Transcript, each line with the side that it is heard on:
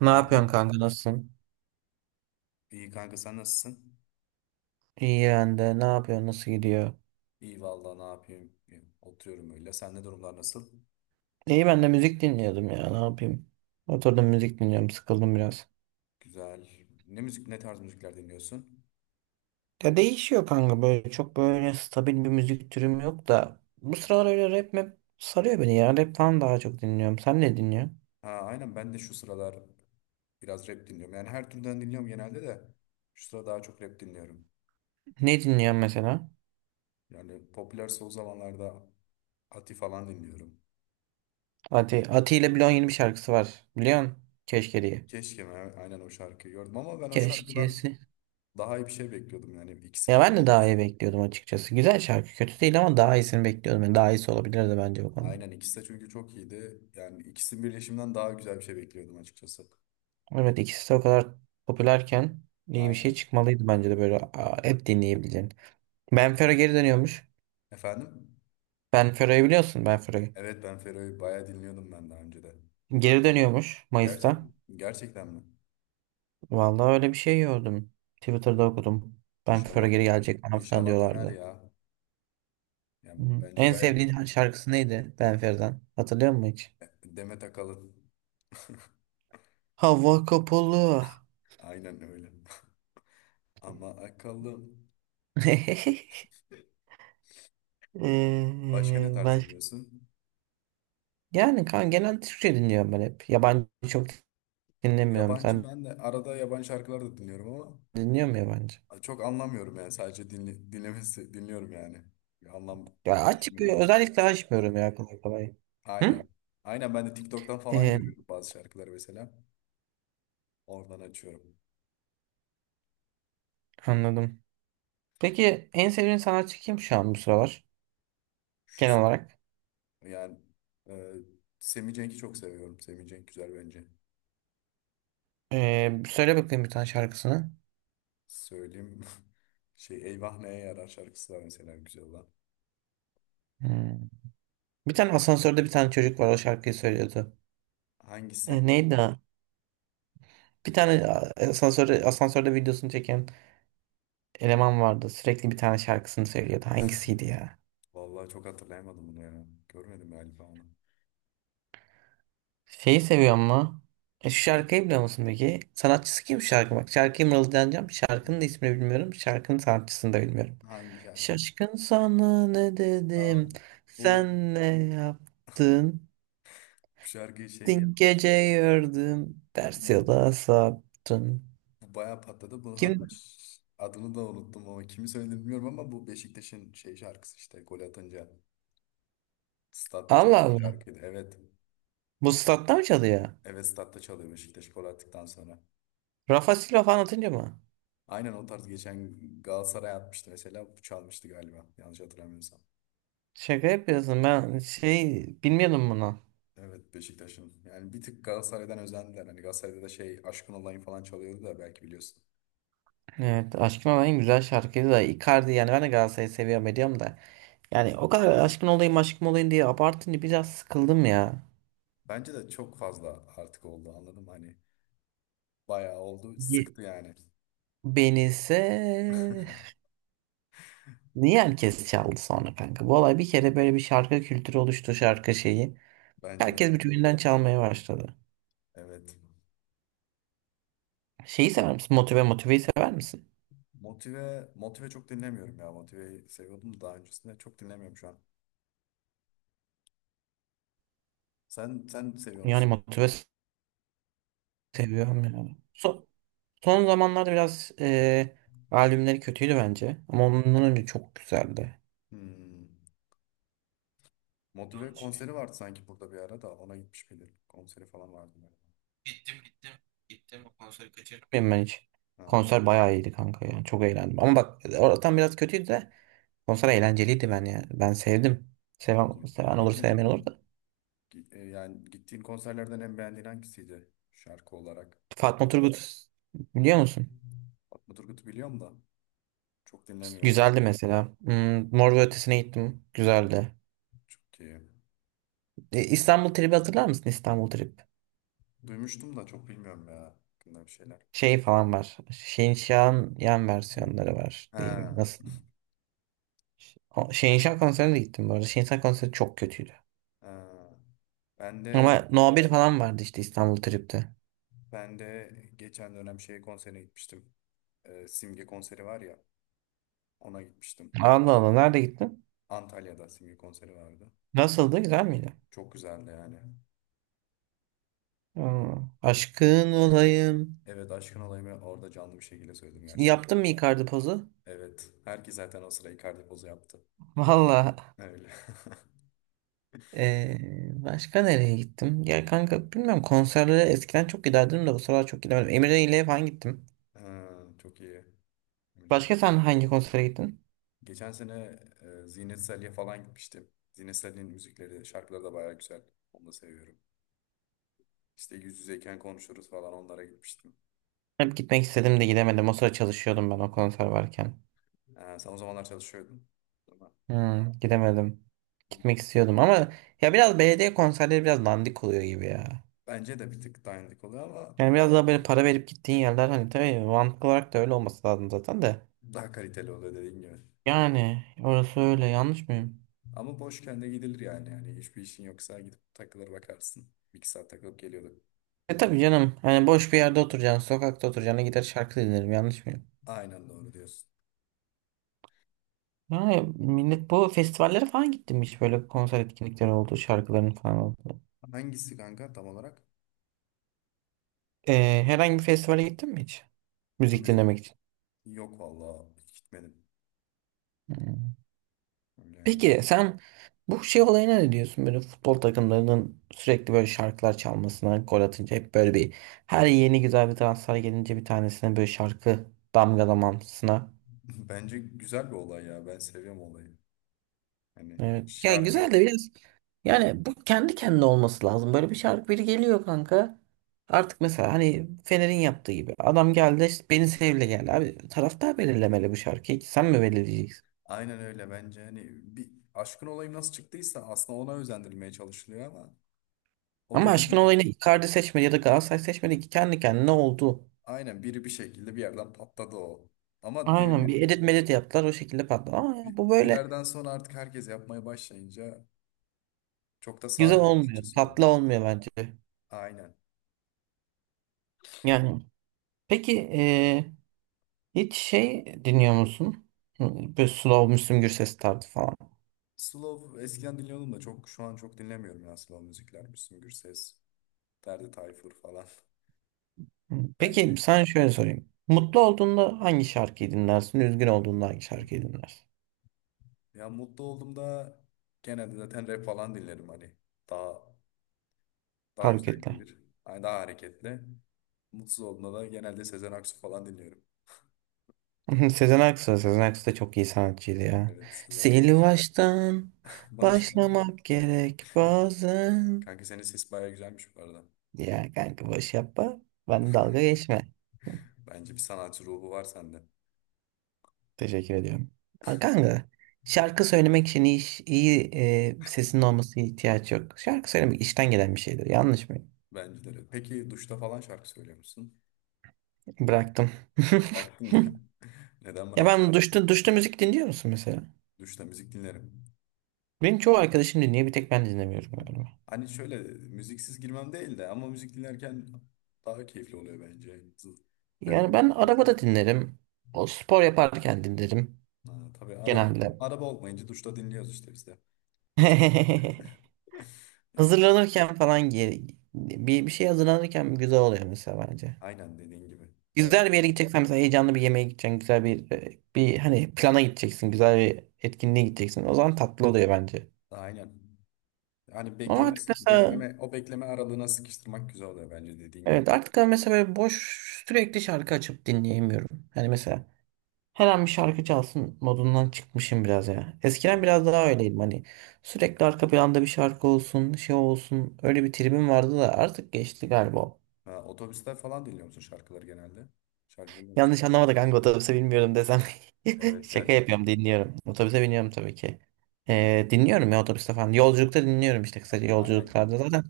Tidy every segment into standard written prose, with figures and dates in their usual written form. right: Ne
left: Kanka,
right: yapıyorsun kanka, nasılsın?
left: iyi kanka sen nasılsın?
right: İyi ben de. Ne yapıyorsun? Nasıl gidiyor?
left: İyi vallahi ne yapayım? Oturuyorum öyle. Sen ne durumlar nasıl?
right: İyi ben de, müzik dinliyordum ya. Ne yapayım? Oturdum, müzik dinliyorum. Sıkıldım biraz.
left: Güzel. Ne müzik, ne tarz müzikler dinliyorsun?
right: Ya değişiyor kanka böyle. Çok böyle stabil bir müzik türüm yok da. Bu sıralar öyle rap map sarıyor beni ya. Rap falan daha çok dinliyorum. Sen ne dinliyorsun?
left: Ha, aynen ben de şu sıralar biraz rap dinliyorum. Yani her türden dinliyorum genelde de şu sıra daha çok rap dinliyorum.
right: Ne dinliyorsun mesela?
left: Yani popüler son zamanlarda Ati falan dinliyorum.
right: Ati ile Blon yeni bir şarkısı var. Biliyorsun? Keşke diye.
left: Keşke ben aynen o şarkıyı gördüm ama ben o şarkıdan
right: Keşkesi.
left: daha iyi bir şey bekliyordum. Yani ikisi
right: Ya ben de daha iyi
left: birleşince
right: bekliyordum açıkçası. Güzel şarkı. Kötü değil ama daha iyisini bekliyordum. Yani daha iyisi olabilirdi bence bu konuda.
left: aynen ikisi de çünkü çok iyiydi. Yani ikisinin birleşiminden daha güzel bir şey bekliyordum açıkçası.
right: Evet, ikisi de o kadar popülerken iyi bir şey
left: Aynen.
right: çıkmalıydı bence de, böyle hep dinleyebileceğin. Benfero
left: Abi.
right: geri dönüyormuş.
left: Efendim?
right: Benfero'yu biliyorsun, Benfero'yu.
left: Evet ben Fero'yu bayağı dinliyordum ben daha önce de.
right: Geri dönüyormuş
left: Gerçek,
right: Mayıs'ta.
left: gerçekten mi?
right: Vallahi öyle bir şey gördüm. Twitter'da okudum. Benfero
left: İnşallah.
right: geri gelecek falan filan
left: İnşallah döner
right: diyorlardı.
left: ya. Yani
right: Hı.
left: bence
right: En
left: gayet
right: sevdiğin şarkısı neydi Benfero'dan? Hatırlıyor musun hiç?
left: Demet Akalın.
right: Hava kapalı.
left: Aynen öyle. Ama akıllı. Başka ne
right: Ee,
left: tarz
right: baş-
left: dinliyorsun?
right: Yani kan, genel Türkçe dinliyorum ben hep. Yabancı çok dinlemiyorum.
left: Yabancı
right: Sen
left: ben de arada yabancı şarkılar da dinliyorum
right: dinliyor musun yabancı?
left: ama çok anlamıyorum yani sadece dinle, dinlemesi dinliyorum yani. Bir anlam
right: Ya açık,
left: taşımıyor
right: bir
left: benim için.
right: özellikle açmıyorum ya kolay kolay. Hı?
left: Aynen. Aynen ben de TikTok'tan falan
right: Ee,
left: görüyorum bazı şarkıları mesela. Oradan açıyorum.
right: Anladım. Peki en sevdiğin sanatçı kim şu an, bu sıralar?
left: Şu
right: Genel olarak.
left: yani e, Semih Cenk'i çok seviyorum. Semih Cenk güzel bence.
right: Söyle bakayım bir tane şarkısını.
left: Söyleyeyim şey Eyvah Neye Yarar şarkısı var mesela güzel olan.
right: Hmm. Bir tane asansörde bir tane çocuk var, o şarkıyı söylüyordu.
left: Hangisi?
right: Neydi o? Bir tane asansörde, asansörde, videosunu çeken eleman vardı. Sürekli bir tane şarkısını söylüyordu. Hangisiydi ya?
left: Vallahi çok hatırlayamadım bunu ya. Görmedim galiba onu.
right: Şeyi seviyor ama. E, şu şarkıyı biliyor musun peki? Sanatçısı kim şarkı? Bak, şarkıya mırıldanacağım. Şarkının da ismini bilmiyorum. Şarkının sanatçısını da bilmiyorum.
left: Hangi şarkı?
right: Şaşkın, sana ne
left: Aa,
right: dedim?
left: bu bu
right: Sen ne yaptın?
left: şarkı şey ya
right: Dün gece gördüm. Ters
left: bu
right: yola saptın.
left: bayağı patladı. Bu hatta
right: Kim?
left: adını da unuttum ama kimi söylediğini bilmiyorum ama bu Beşiktaş'ın şey şarkısı işte gol atınca statta
right: Allah
left: çalan bir
right: Allah.
left: şarkıydı. Evet.
right: Bu statta mı çalıyor?
left: Evet statta çalıyor Beşiktaş gol attıktan sonra.
right: Rafa Silva falan atınca mı?
left: Aynen o tarz geçen Galatasaray atmıştı mesela, çalmıştı galiba. Yanlış hatırlamıyorsam.
right: Şaka yapıyorsun. Ben şey bilmiyordum bunu.
left: Evet Beşiktaş'ın. Yani bir tık Galatasaray'dan özendiler. Hani Galatasaray'da da şey Aşkın Olayım falan çalıyordu da belki biliyorsun.
right: Evet, Aşkın Olayım en güzel şarkıydı da, Icardi yani, ben de Galatasaray'ı seviyorum ediyorum da. Yani o kadar aşkın olayım aşkın olayım diye abartınca biraz sıkıldım ya.
left: Bence de çok fazla artık oldu anladım. Hani bayağı oldu.
right: Ye-
left: Sıktı yani.
right: Beni ise niye herkes çaldı sonra kanka? Bu olay bir kere böyle, bir şarkı kültürü oluştu, şarkı şeyi.
left: Bence de.
right: Herkes birbirinden çalmaya başladı.
left: Evet.
right: Şeyi sever misin? Motive'yi sever misin?
left: Motive, motive çok dinlemiyorum ya. Motive'yi seviyordum da daha öncesinde. Çok dinlemiyorum şu an. Sen seviyor
right: Yani
left: musun?
right: Motive seviyorum yani. Son zamanlarda biraz albümleri kötüydü bence. Ama ondan önce çok güzeldi.
left: Hmm. Motive konseri vardı sanki burada bir ara da ona gitmiş miydim. Konseri falan vardı galiba.
right: Gittim. Gittim o konseri, kaçırdım. Bilmiyorum ben hiç.
left: Ha.
right: Konser bayağı iyiydi kanka ya. Çok
left: Ha,
right: eğlendim. Ama bak, oradan biraz kötüydü de konser eğlenceliydi ben ya. Ben sevdim.
left: çok
right: Seven,
left: iyi.
right: seven olur,
left: Peki
right: sevmeyen olur da.
left: yani gittiğin konserlerden en beğendiğin hangisiydi şarkı olarak?
right: Fatma Turgut, biliyor musun?
left: Fatma Turgut'u biliyorum da çok dinlemiyorum.
right: Güzeldi mesela. Hmm, Mor ve Ötesi'ne gittim. Güzeldi.
left: Çok iyi.
right: E, İstanbul Trip'i hatırlar mısın? İstanbul Trip.
left: Duymuştum da çok bilmiyorum ya hakkında bir şeyler.
right: Şey falan var. Şehinşah'ın yan versiyonları var diyeyim.
left: Ha,
right: Nasıl? Şehinşah konserine de gittim bu arada. Şehinşah konseri çok kötüydü.
left: ha. Ben de
right: Ama No bir falan vardı işte İstanbul Trip'te.
left: ben de geçen dönem şey konserine gitmiştim. Simge konseri var ya ona gitmiştim.
right: Allah Allah, nerede gittin?
left: Antalya'da Simge konseri vardı.
right: Nasıldı? Güzel miydi?
left: Çok güzeldi yani.
right: Aa, aşkın olayım.
left: Evet aşkın olayımı orada canlı bir şekilde söyledim gerçekten.
right: Yaptın mı Icardi pozu?
left: Evet. Herkes zaten o sıra Icardi pozu yaptı.
right: Valla.
left: Öyle.
right: Ee, Başka nereye gittim? Ya kanka, bilmiyorum, konserlere eskiden çok giderdim de bu sıralar çok gidemedim. Emre ile falan gittim.
left: Ha, çok iyi. Müjdenim.
right: Başka sen hangi konsere gittin?
left: Geçen sene Zinet Salih'e falan gitmiştim. Zinet Salih'in müzikleri, şarkıları da bayağı güzel. Onu da seviyorum. İşte yüz yüzeyken konuşuruz falan onlara gitmiştim.
right: Hep gitmek istedim de gidemedim. O sıra çalışıyordum ben o konser varken.
left: Ha, sen o zamanlar çalışıyordun, değil mi?
right: Hmm, gidemedim. Gitmek istiyordum ama ya biraz belediye konserleri biraz dandik oluyor gibi ya.
left: Bence de bir tık dandik oluyor ama
right: Yani biraz daha böyle para verip gittiğin yerler, hani tabii mantıklı olarak da öyle olması lazım zaten de.
left: daha kaliteli oluyor dediğim gibi.
right: Yani orası öyle, yanlış mıyım?
left: Ama boşken de gidilir yani. Yani hiçbir işin yoksa gidip takılır bakarsın. Bir iki saat takılıp geliyorduk.
right: E tabii canım, hani boş bir yerde oturacaksın, sokakta oturacaksın, gider şarkı dinlerim, yanlış mıyım?
left: Aynen doğru diyorsun.
right: Yani millet, bu festivallere falan gittin mi hiç? Böyle konser etkinlikleri oldu, şarkıların falan oldu.
left: Hangisi kanka tam olarak?
right: E, herhangi bir festivale gittin mi hiç?
left: Ya
right: Müzik
left: müzik
right: dinlemek için.
left: yok valla, hiç gitmedim.
right: Hmm.
left: Öyle yani.
right: Peki sen bu şey olayına ne diyorsun? Böyle futbol takımlarının sürekli böyle şarkılar çalmasına, gol atınca hep böyle bir, her yeni güzel bir transfer gelince bir tanesine böyle şarkı damgalamasına.
left: Bence güzel bir olay ya. Ben seviyorum olayı. Hani
right: Evet. Ya
left: şarkı
right: güzel de biraz, yani bu kendi kendine olması lazım. Böyle bir şarkı, biri geliyor kanka. Artık mesela hani Fener'in yaptığı gibi, adam geldi işte, beni sevle geldi abi, taraftar belirlemeli bu şarkıyı, sen mi belirleyeceksin?
left: aynen öyle bence hani bir aşkın olayı nasıl çıktıysa aslında ona özendirilmeye çalışılıyor ama o
right: Ama aşkın
left: dediğin
right: olayını Icardi seçmedi ya da Galatasaray seçmedi ki, kendi kendine oldu.
left: aynen biri bir şekilde bir yerden patladı o. Ama
right: Aynen,
left: diğerleri
right: bir edit medit yaptılar, o şekilde patladı. Ama ya
left: bir,
right: bu
left: bir
right: böyle
left: yerden sonra artık herkes yapmaya başlayınca çok da
right: güzel
left: sarmıyor
right: olmuyor.
left: açıkçası
right: Tatlı
left: onlar.
right: olmuyor bence.
left: Aynen.
right: Yani peki hiç şey dinliyor musun? Hı, Böyle slow Müslüm Gürses tarzı falan.
left: Slow eskiden dinliyordum da çok şu an çok dinlemiyorum ya slow müzikler. Müslüm Gürses, Ferdi Tayfur falan.
right: Hı, peki
left: Bence
right: sana şöyle sorayım. Mutlu olduğunda hangi şarkıyı dinlersin? Üzgün olduğunda hangi şarkıyı dinlersin?
left: ya mutlu olduğumda genelde zaten rap falan dinlerim hani. Daha daha güzel
right: Hareketle.
left: gelir. Hani daha hareketli. Mutsuz olduğumda da genelde Sezen Aksu falan dinliyorum.
right: Sezen Aksu. Sezen Aksu da çok iyi sanatçıydı ya.
left: Evet Sezen
right: Sil
left: Aksu.
right: baştan
left: Başka mı?
right: başlamak gerek bazen.
left: Kanka senin ses bayağı güzelmiş bu arada.
right: Ya kanka, boş yapma. Ben, dalga geçme.
left: Bence bir sanatçı ruhu var sende.
right: Teşekkür ediyorum. Aa, kanka, şarkı söylemek için iyi, iş- iyi e, sesinin olması ihtiyaç yok. Şarkı söylemek işten gelen bir şeydir. Yanlış mı?
left: Bence de öyle. Peki duşta falan şarkı söylüyor musun?
right: Bıraktım.
left: Bıraktın mı? Neden
right: Ya
left: bırak?
right: ben duşta, duşta, müzik dinliyor musun mesela?
left: Duşta müzik dinlerim.
right: Benim çoğu arkadaşım dinliyor. Bir tek ben dinlemiyorum galiba.
left: Hani şöyle müziksiz girmem değil de ama müzik dinlerken daha keyifli oluyor bence.
right: Yani
left: Ben
right: ben arabada dinlerim. O, spor yaparken dinlerim.
left: ha, tabii araba
right: Genelde.
left: araba olmayınca duşta dinliyoruz işte biz de. Yapacak. Yapacak.
right: Hazırlanırken falan gi- bir, bir şey hazırlanırken güzel oluyor mesela bence.
left: Aynen dediğin gibi. O ya.
right: Güzel bir yere gideceksen, mesela heyecanlı bir yemeğe gideceksin. Güzel bir bir hani plana gideceksin. Güzel bir etkinliğe gideceksin. O zaman tatlı oluyor bence.
left: Aynen. Hani
right: Ama artık
left: beklemesi,
right: mesela,
left: bekleme, o bekleme aralığına sıkıştırmak güzel oluyor bence dediğin gibi.
right: evet, artık ben mesela böyle boş sürekli şarkı açıp dinleyemiyorum. Hani mesela her an bir şarkı çalsın modundan çıkmışım biraz ya.
left: Ha.
right: Eskiden biraz daha öyleydim hani. Sürekli arka planda bir şarkı olsun, şey olsun. Öyle bir tribim vardı da artık geçti galiba.
left: Ha, otobüsler falan dinliyor musun şarkıları genelde? Şarkı dinliyor musun?
right: Yanlış anlamadık, hangi otobüse bilmiyorum desem.
left: Evet
right: Şaka
left: gerçekten.
right: yapıyorum, dinliyorum. Otobüse
left: Ha.
right: biniyorum tabii ki.
left: Hmm.
right: Dinliyorum ya otobüste falan. Yolculukta dinliyorum, işte kısaca
left: Aynen.
right: yolculuklarda zaten.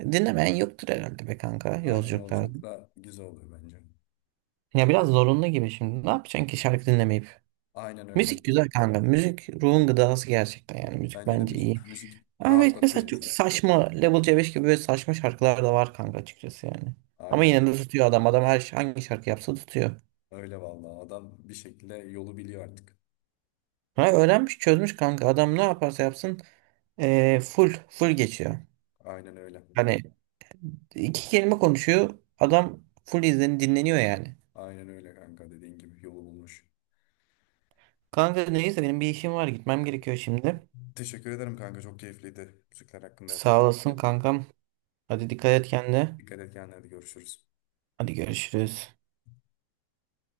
right: Dinlemeyen yoktur herhalde be kanka,
left: Aynen
right: yolculuklarda.
left: yolculukta güzel oluyor bence.
right: Ya biraz zorunlu gibi şimdi. Ne yapacaksın ki şarkı dinlemeyip?
left: Aynen öyle.
right: Müzik güzel kanka. Müzik ruhun gıdası gerçekten yani. Müzik
left: Bence de
right: bence iyi.
left: müzik
right: Ama evet,
left: rahatlatıyor
right: mesela çok
left: insanı.
right: saçma Level C5 gibi böyle saçma şarkılar da var kanka, açıkçası yani. Ama
left: Aynen.
right: yine de tutuyor adam. Adam her hangi şarkı yapsa tutuyor.
left: Öyle vallahi adam bir şekilde yolu biliyor artık.
right: Ha, öğrenmiş, çözmüş kanka. Adam ne yaparsa yapsın full full geçiyor.
left: Aynen öyle.
right: Hani iki kelime konuşuyor, adam full izleni dinleniyor yani.
left: Aynen öyle kanka dediğin gibi yolu bulmuş.
right: Kanka neyse, benim bir işim var, gitmem gerekiyor şimdi.
left: Teşekkür ederim kanka çok keyifliydi. Müzikler hakkında yaptığımız
right: Sağ olasın
left: sohbet.
right: kankam. Hadi, dikkat et kendine.
left: Dikkat et kendine hadi görüşürüz.
right: Hadi görüşürüz.